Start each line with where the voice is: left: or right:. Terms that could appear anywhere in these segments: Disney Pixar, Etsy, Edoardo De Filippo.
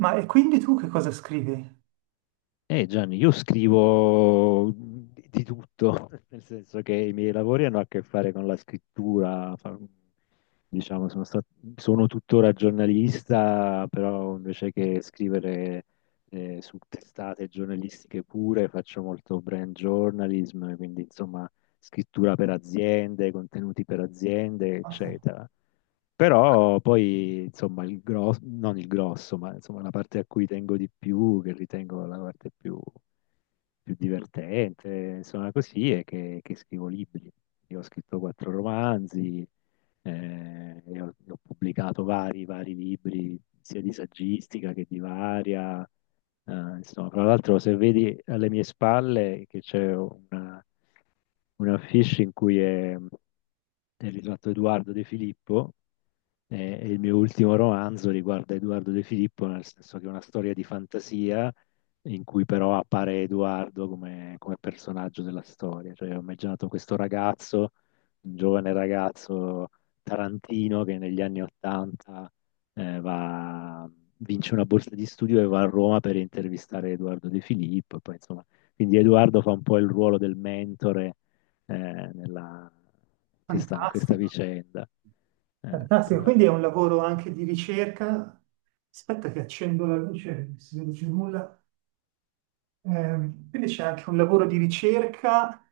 right: Ma e quindi tu che cosa scrivi?
left: Gianni, io scrivo di tutto, nel senso che i miei lavori hanno a che fare con la scrittura, diciamo, sono tuttora giornalista, però invece che scrivere su testate giornalistiche pure, faccio molto brand journalism, quindi insomma scrittura per aziende, contenuti per aziende,
right: Porca.
left: eccetera. Però poi, insomma, il grosso, non il grosso, ma insomma la parte a cui tengo di più, che ritengo la parte più divertente, insomma così, è che scrivo libri. Io ho scritto quattro romanzi, e ho pubblicato vari libri, sia di saggistica che di varia. eh, insomma, fra l'altro, se vedi alle mie spalle che c'è una affiche in cui è il ritratto Edoardo De Filippo, e il mio ultimo romanzo riguarda Edoardo De Filippo, nel senso che è una storia di fantasia in cui però appare Edoardo come personaggio della storia. Cioè, ho immaginato questo ragazzo, un giovane ragazzo tarantino che negli anni Ottanta eh, va- vince una borsa di studio e va a Roma per intervistare Edoardo De Filippo. E poi, insomma, quindi Edoardo fa un po' il ruolo del mentore eh, nella- in questa
right: Fantastico,
left: vicenda.
right: fantastico.
left: Però.
right: Quindi è un lavoro anche di ricerca. Aspetta che accendo la luce, non si vede più nulla. Quindi c'è anche un lavoro di ricerca,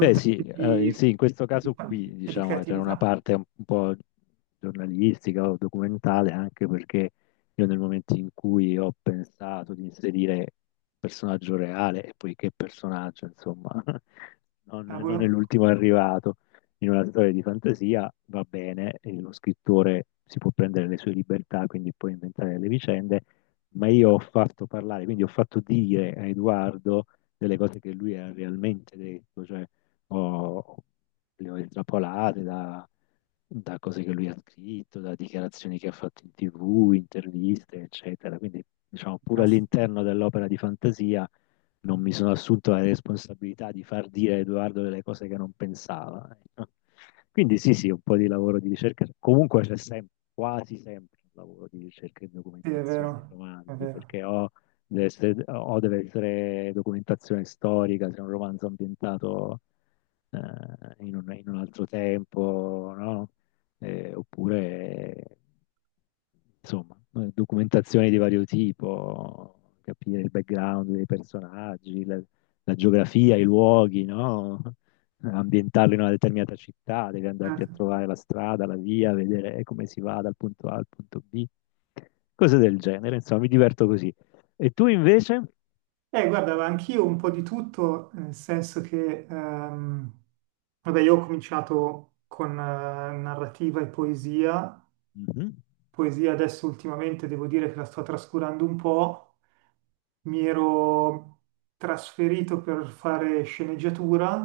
left: Beh, sì, sì, in questo
right: di-
left: caso qui,
right: che di
left: diciamo, c'era una
right: creatività.
left: parte un po' giornalistica o documentale, anche perché io nel momento in cui ho pensato di inserire personaggio reale, e poi che personaggio, insomma,
right: Cavolo,
left: non è l'ultimo arrivato in una storia di fantasia, va bene, e lo scrittore si può prendere le sue libertà, quindi può inventare le vicende, ma io ho fatto parlare, quindi ho fatto dire a Edoardo delle cose che lui ha realmente detto, cioè ho, le ho intrappolate da cose che lui ha scritto, da dichiarazioni che ha fatto in TV, interviste, eccetera. Quindi, diciamo, pure
right: fantastico.
left: all'interno dell'opera di fantasia non mi sono assunto la responsabilità di far dire a Edoardo delle cose che non pensava. Ecco. Quindi sì, sì, un po' di lavoro di ricerca. Comunque c'è sempre, quasi sempre un lavoro di ricerca e
right: Sì, è
left: documentazione nei
right: vero, è
left: romanzi,
right: vero.
left: perché o deve essere documentazione storica, se è un romanzo ambientato in in un altro tempo, no? Oppure, insomma, documentazioni di vario tipo, capire il background dei personaggi, la geografia, i luoghi, no? Ambientarlo in una determinata città, devi andarti a
right: Certo.
left: trovare la strada, la via, vedere come si va dal punto A al punto B, cose del genere, insomma, mi diverto così. E tu invece?
right: Guarda, ma anch'io un po' di tutto, nel senso che, vabbè, io ho cominciato con narrativa e poesia
left: Mhm.
right: poesia Adesso ultimamente devo dire che la sto trascurando un po'. Mi ero trasferito per fare sceneggiatura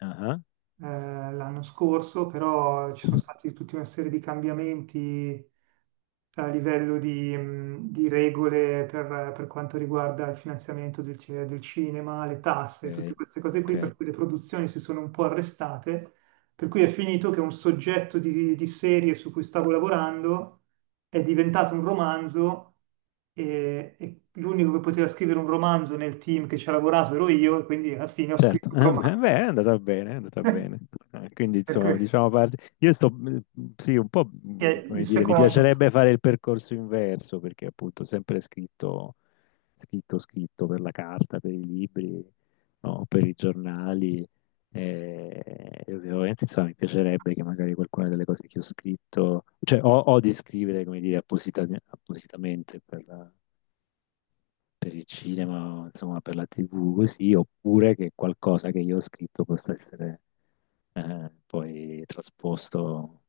left: Ah,
right: l'anno scorso, però ci sono stati tutta una serie di cambiamenti a livello di regole per quanto riguarda il finanziamento del cinema, le tasse, tutte
left: ok,
right: queste cose qui,
left: ok.
right: per cui le produzioni si sono un po' arrestate, per cui è finito che un soggetto di serie su cui stavo lavorando è diventato un romanzo e l'unico che poteva scrivere un romanzo nel team che ci ha lavorato ero io e quindi alla fine ho
left: Certo,
right: scritto un
left: beh,
right: romanzo.
left: beh, è andata bene, è andata bene. Eh, quindi,
right: Per
left: insomma,
right: cui
left: diciamo, io sto, sì, un po',
right: che è il
left: come dire, mi
right: secondo,
left: piacerebbe fare il percorso inverso, perché appunto ho sempre scritto, scritto, scritto per la carta, per i libri, no, per i giornali, e, e ovviamente, insomma, mi piacerebbe che magari qualcuna delle cose che ho scritto, cioè, o di scrivere, come dire, appositamente per il cinema, insomma, per la TV, così, oppure che qualcosa che io ho scritto possa essere poi trasposto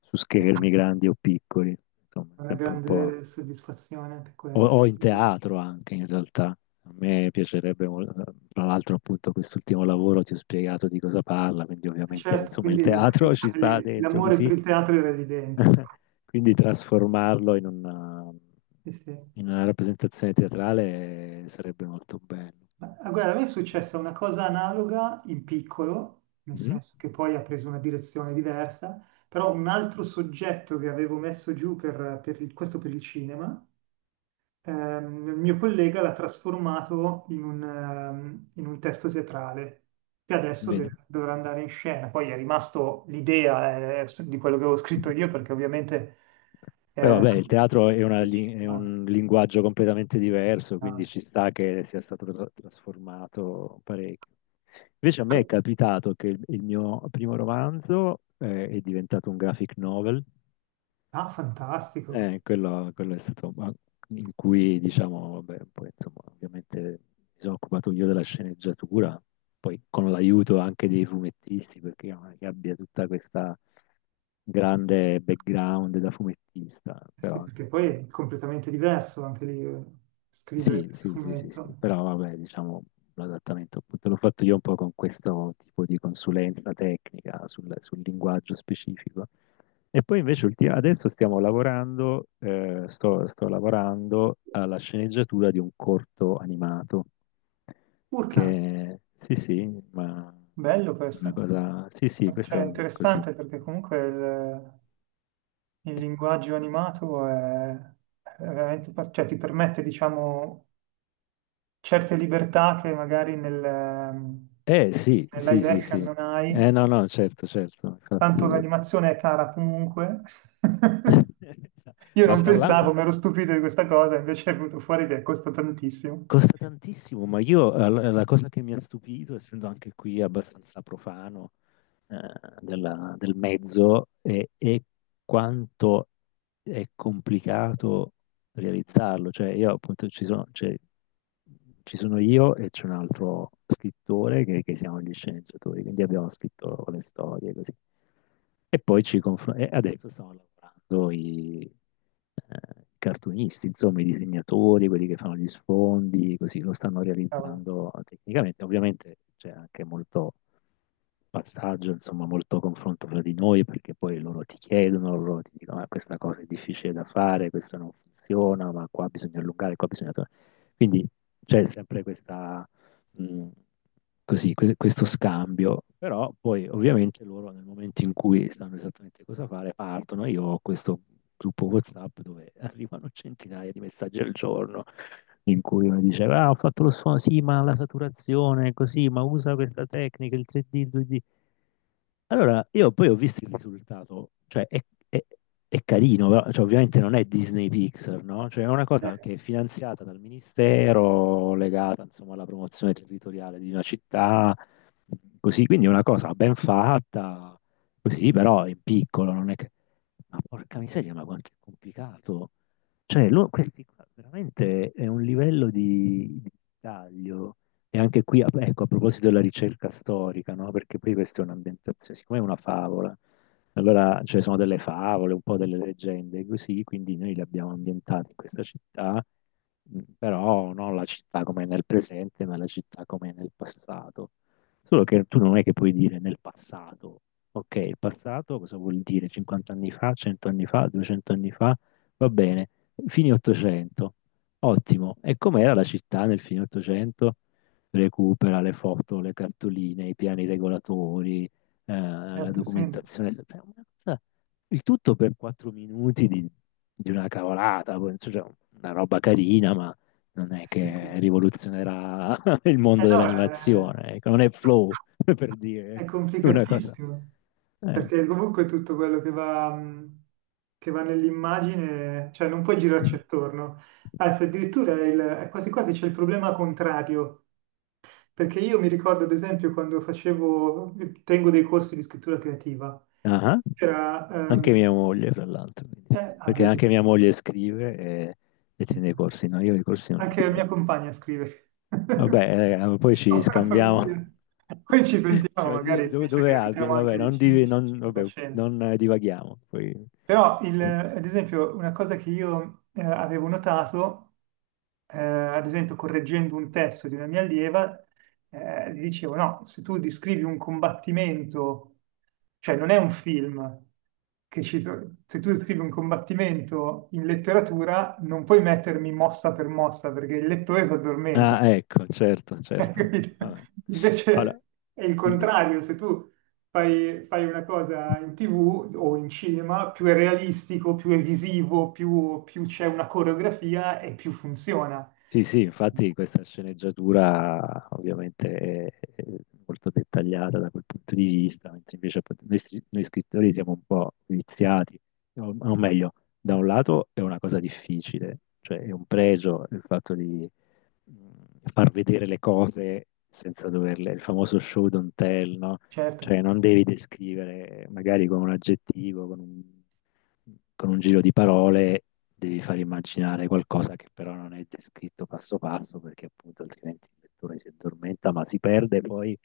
left: su
right: è
left: schermi grandi o piccoli, insomma, è
right: una
left: sempre un po'.
right: grande soddisfazione anche quella.
left: O in
right: Sì.
left: teatro anche in realtà. A me piacerebbe, tra l'altro appunto quest'ultimo lavoro ti ho spiegato di cosa parla, quindi ovviamente
right: Certo,
left: insomma il
right: quindi
left: teatro ci sta dentro
right: l'amore per
left: così,
right: il teatro era evidente. Sì,
left: quindi trasformarlo
right: sì, sì.
left: in una rappresentazione teatrale sarebbe molto bello.
right: Ma ah, guarda, a me è successa una cosa analoga in piccolo, nel
left: Mhm.
right: senso che poi ha preso una direzione diversa, però un altro soggetto che avevo messo giù questo per il cinema, il mio collega l'ha trasformato in in un testo teatrale che adesso
left: Bene.
right: dovrà andare in scena. Poi è rimasto l'idea, di quello che avevo scritto io, perché ovviamente
left: Beh,
right: eh,
left: vabbè, il teatro
right: il
left: è
right: cinema-
left: un linguaggio completamente diverso, quindi
right: ah,
left: ci sta che sia stato trasformato parecchio. Invece a me è capitato che il mio primo romanzo, è diventato un graphic novel,
right: Ah, fantastico.
left: quello, quello è stato ma- in cui, diciamo, vabbè, poi, insomma, ovviamente mi sono occupato io della sceneggiatura, poi con l'aiuto anche dei fumettisti, perché io non è che abbia tutta questa grande background da fumettista,
right: Eh sì,
left: però
right: perché poi
left: insomma,
right: è completamente diverso anche lì, scrivere il
left: sì, sì, sì, sì, sì,
right: fumetto.
left: però vabbè, diciamo, l'adattamento appunto l'ho fatto io un po' con questo tipo di consulenza tecnica sul linguaggio specifico. E poi invece adesso stiamo lavorando, sto lavorando alla sceneggiatura di un corto animato,
right: Urca,
left: che sì, sì, ma
right: bello
left: è una
right: questo.
left: cosa, sì, sì, questo è
right: Cioè,
left: un, così.
right: interessante perché comunque il linguaggio animato è veramente, cioè ti permette, diciamo, certe libertà che magari
left: Eh sì,
right: nel
left: sì,
right: live
left: sì,
right: action
left: sì.
right: non
left: Eh
right: hai.
left: no, no, certo, certo,
right: Tanto
left: infatti.
right: l'animazione è cara comunque. Io
left: Ma
right: non
left: fra
right: pensavo,
left: l'altro...
right: mi ero stupito di questa cosa, invece è venuto fuori che costa tantissimo.
left: Costa tantissimo, ma io la cosa che mi ha stupito, essendo anche qui abbastanza profano, eh, del mezzo e quanto è complicato realizzarlo. Cioè, io appunto ci sono, cioè, ci sono io e c'è un altro scrittore che siamo gli sceneggiatori, quindi abbiamo scritto le storie così. E poi ci confrontiamo. Adesso stanno lavorando i cartunisti, insomma, i disegnatori, quelli che fanno gli sfondi, così lo stanno
right: Cavolo.
left: realizzando tecnicamente. Ovviamente c'è anche molto passaggio, insomma, molto confronto fra di noi, perché poi loro ti chiedono, loro ti dicono, "Ah, questa cosa è difficile da fare, questa non funziona, ma qua bisogna allungare, qua bisogna... Quindi c'è sempre questa, mh, così, questo scambio, però poi ovviamente loro nel momento in cui sanno esattamente cosa fare, partono. Io ho questo gruppo WhatsApp dove arrivano centinaia di messaggi al giorno in cui uno diceva, ah, ho fatto lo sfondo, sì, ma la saturazione è così, ma usa questa tecnica, il 3D, il 2D. Allora, io poi ho visto il risultato, cioè è- è carino, però, cioè, ovviamente non è Disney Pixar, no? Cioè è una
right: Eh,
left: cosa che è finanziata dal ministero, legata insomma alla promozione territoriale di una città, così, quindi è una cosa ben fatta, così, però in piccolo, non è che... Ma porca miseria, ma quanto è complicato. Cioè, questi qua veramente è un livello di taglio. E anche qui, ecco, a proposito della ricerca storica, no? Perché poi questa è un'ambientazione, siccome è una favola, allora, cioè, sono delle favole, un po' delle leggende, così, quindi noi le abbiamo ambientate in questa città, però non la città come è nel presente, ma la città come è nel passato. Solo che tu non è che puoi dire nel passato. Ok, il passato cosa vuol dire? 50 anni fa, 100 anni fa, 200 anni fa? Va bene, fine Ottocento. Ottimo. E com'era la città nel fine Ottocento? Recupera le foto, le cartoline, i piani regolatori, la
right: certo, sì.
left: documentazione. Il tutto per 4 minuti di, una cavolata, poi, cioè, una roba carina, ma non è
right: Sì,
left: che
right: sì.
left: rivoluzionerà il mondo
right: No, eh,
left: dell'animazione. Ecco, non è flow, per
right: è
left: dire una cosa.
right: complicatissimo,
left: eh.
right: perché comunque tutto quello che va nell'immagine, cioè non puoi girarci attorno. Anzi, addirittura è quasi quasi c'è il problema contrario, perché io mi ricordo, ad esempio, tengo dei corsi di scrittura creativa,
left: Ah,
right: era,
left: anche mia
right: ehm,
left: moglie, fra l'altro, quindi sì,
right: ah,
left: perché
right: vedi,
left: anche mia moglie scrive e tiene i corsi, no, io i corsi non li
right: anche la mia
left: tengo.
right: compagna scrive,
left: Vabbè, raga, ma poi ci
right: siamo una
left: scambiamo.
right: famiglia. Poi ci sentiamo,
left: Cioè,
right: magari finisce
left: dove
right: che
left: abiti?
right: abitiamo anche
left: Vabbè, non,
right: vicini,
left: div- non-
right: c'è una
left: vabbè,
right: cena.
left: non, divaghiamo.
right: Però, ad esempio, una cosa che io, avevo notato, ad esempio, correggendo un testo di una mia allieva, gli dicevo, no, se tu descrivi un combattimento, cioè non è un film, se tu descrivi un combattimento in letteratura, non puoi mettermi mossa per mossa, perché il lettore si addormenta.
left: Ah, ecco, certo, certo.
right: Capito?
left: Vabbè.
right: Invece
left: Allora,
right: è il
left: il-
right: contrario, se tu fai una cosa in TV o in cinema, più è realistico, più è visivo, più, più c'è una coreografia e più funziona.
left: Sì, sì, infatti questa sceneggiatura ovviamente è molto dettagliata da quel punto di vista, mentre invece appunto, noi, noi scrittori siamo un po' viziati, o meglio, da un lato è una cosa difficile, cioè è un pregio il fatto di far vedere le cose senza doverle, il famoso show don't tell, no?
right: Certo,
left: Cioè non devi descrivere magari con un aggettivo, con un, giro di parole, devi far immaginare qualcosa che però non è descritto passo passo perché appunto altrimenti il lettore si addormenta, ma si perde poi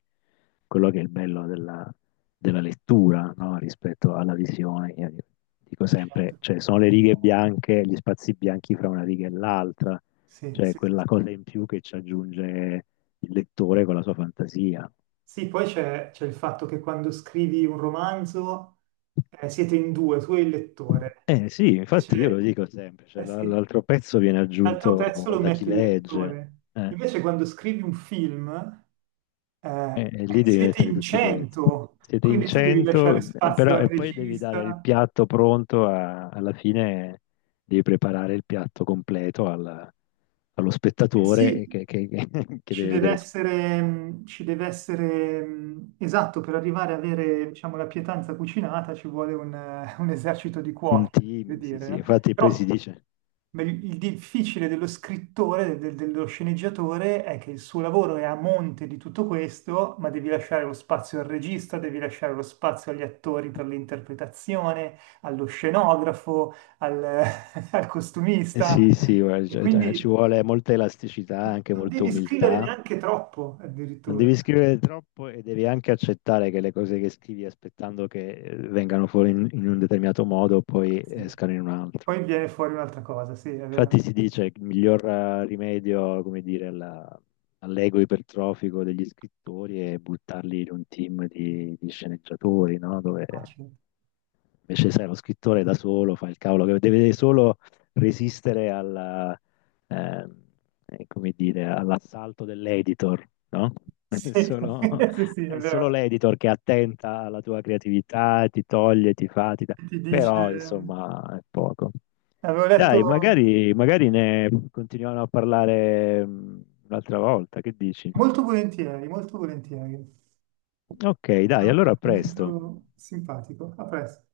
left: quello che è il bello della lettura, no? Rispetto alla visione. Io dico sempre,
right: certo.
left: cioè sono le righe bianche, gli spazi bianchi fra una riga e l'altra,
right: Sì,
left: cioè,
right: sì, sì.
left: quella cosa in più che ci aggiunge il lettore con la sua fantasia.
right: Sì, poi c'è il fatto che quando scrivi un romanzo, siete in due, tu e il lettore.
left: Eh sì, infatti io
right: Invece,
left: lo dico sempre, cioè,
right: eh sì,
left: l'altro pezzo viene
right: l'altro
left: aggiunto
right: pezzo lo
left: da chi
right: mette il
left: legge,
right: lettore.
left: eh,
right: Invece quando scrivi un film, eh,
left: e lì devi
right: siete
left: mettere
right: in
left: tutti i pezzi.
right: cento,
left: Siete in
right: quindi tu devi lasciare
left: 100,
right: spazio
left: però,
right: al
left: e poi devi dare il
right: regista.
left: piatto pronto alla fine, devi preparare il piatto completo allo
right: Eh
left: spettatore
right: sì,
left: che
right: ci
left: deve
right: deve
left: vedere tutto.
right: essere, ci deve essere, esatto, per arrivare a avere, diciamo, la pietanza cucinata ci vuole un, un esercito di
left: Un
right: cuochi, per
left: team, sì,
right: dire,
left: sì,
right: no?
left: infatti poi si
right: Però
left: dice...
right: ma il difficile dello scrittore, dello sceneggiatore, è che il suo lavoro è a monte di tutto questo, ma devi lasciare lo spazio al regista, devi lasciare lo spazio agli attori per l'interpretazione, allo scenografo, al, al
left: Eh
right: costumista.
left: sì, sì, guarda,
right: E
left: cioè, ci
right: quindi
left: vuole molta elasticità, anche
right: non
left: molta
right: devi scrivere
left: umiltà.
right: neanche troppo,
left: Non
right: addirittura.
left: devi scrivere troppo e devi anche accettare che le cose che scrivi aspettando che vengano fuori in un determinato modo poi
right: Sì.
left: escano in un altro.
right: Poi viene fuori un'altra cosa, sì, è vero.
left: Infatti si dice che il miglior rimedio, come dire, all'ego ipertrofico degli scrittori è buttarli in un team di sceneggiatori, no? Dove
right: Facile.
left: Invece, sai, lo scrittore da solo fa il cavolo che deve solo resistere eh, come dire, all'assalto dell'editor, no? È
right: Sì,
left: solo,
right: sì, sì, è
left: è solo
right: vero.
left: l'editor che è attenta alla tua creatività, ti toglie, ti fa, ti dà.
right: Ti dice...
left: Però, insomma, è poco.
right: Avevo letto
left: Dai, magari, magari ne continuiamo a parlare un'altra volta, che dici?
right: molto volentieri, molto volentieri.
left: Ok,
right: È
left: dai,
right: un
left: allora a presto.
right: argomento simpatico. A presto.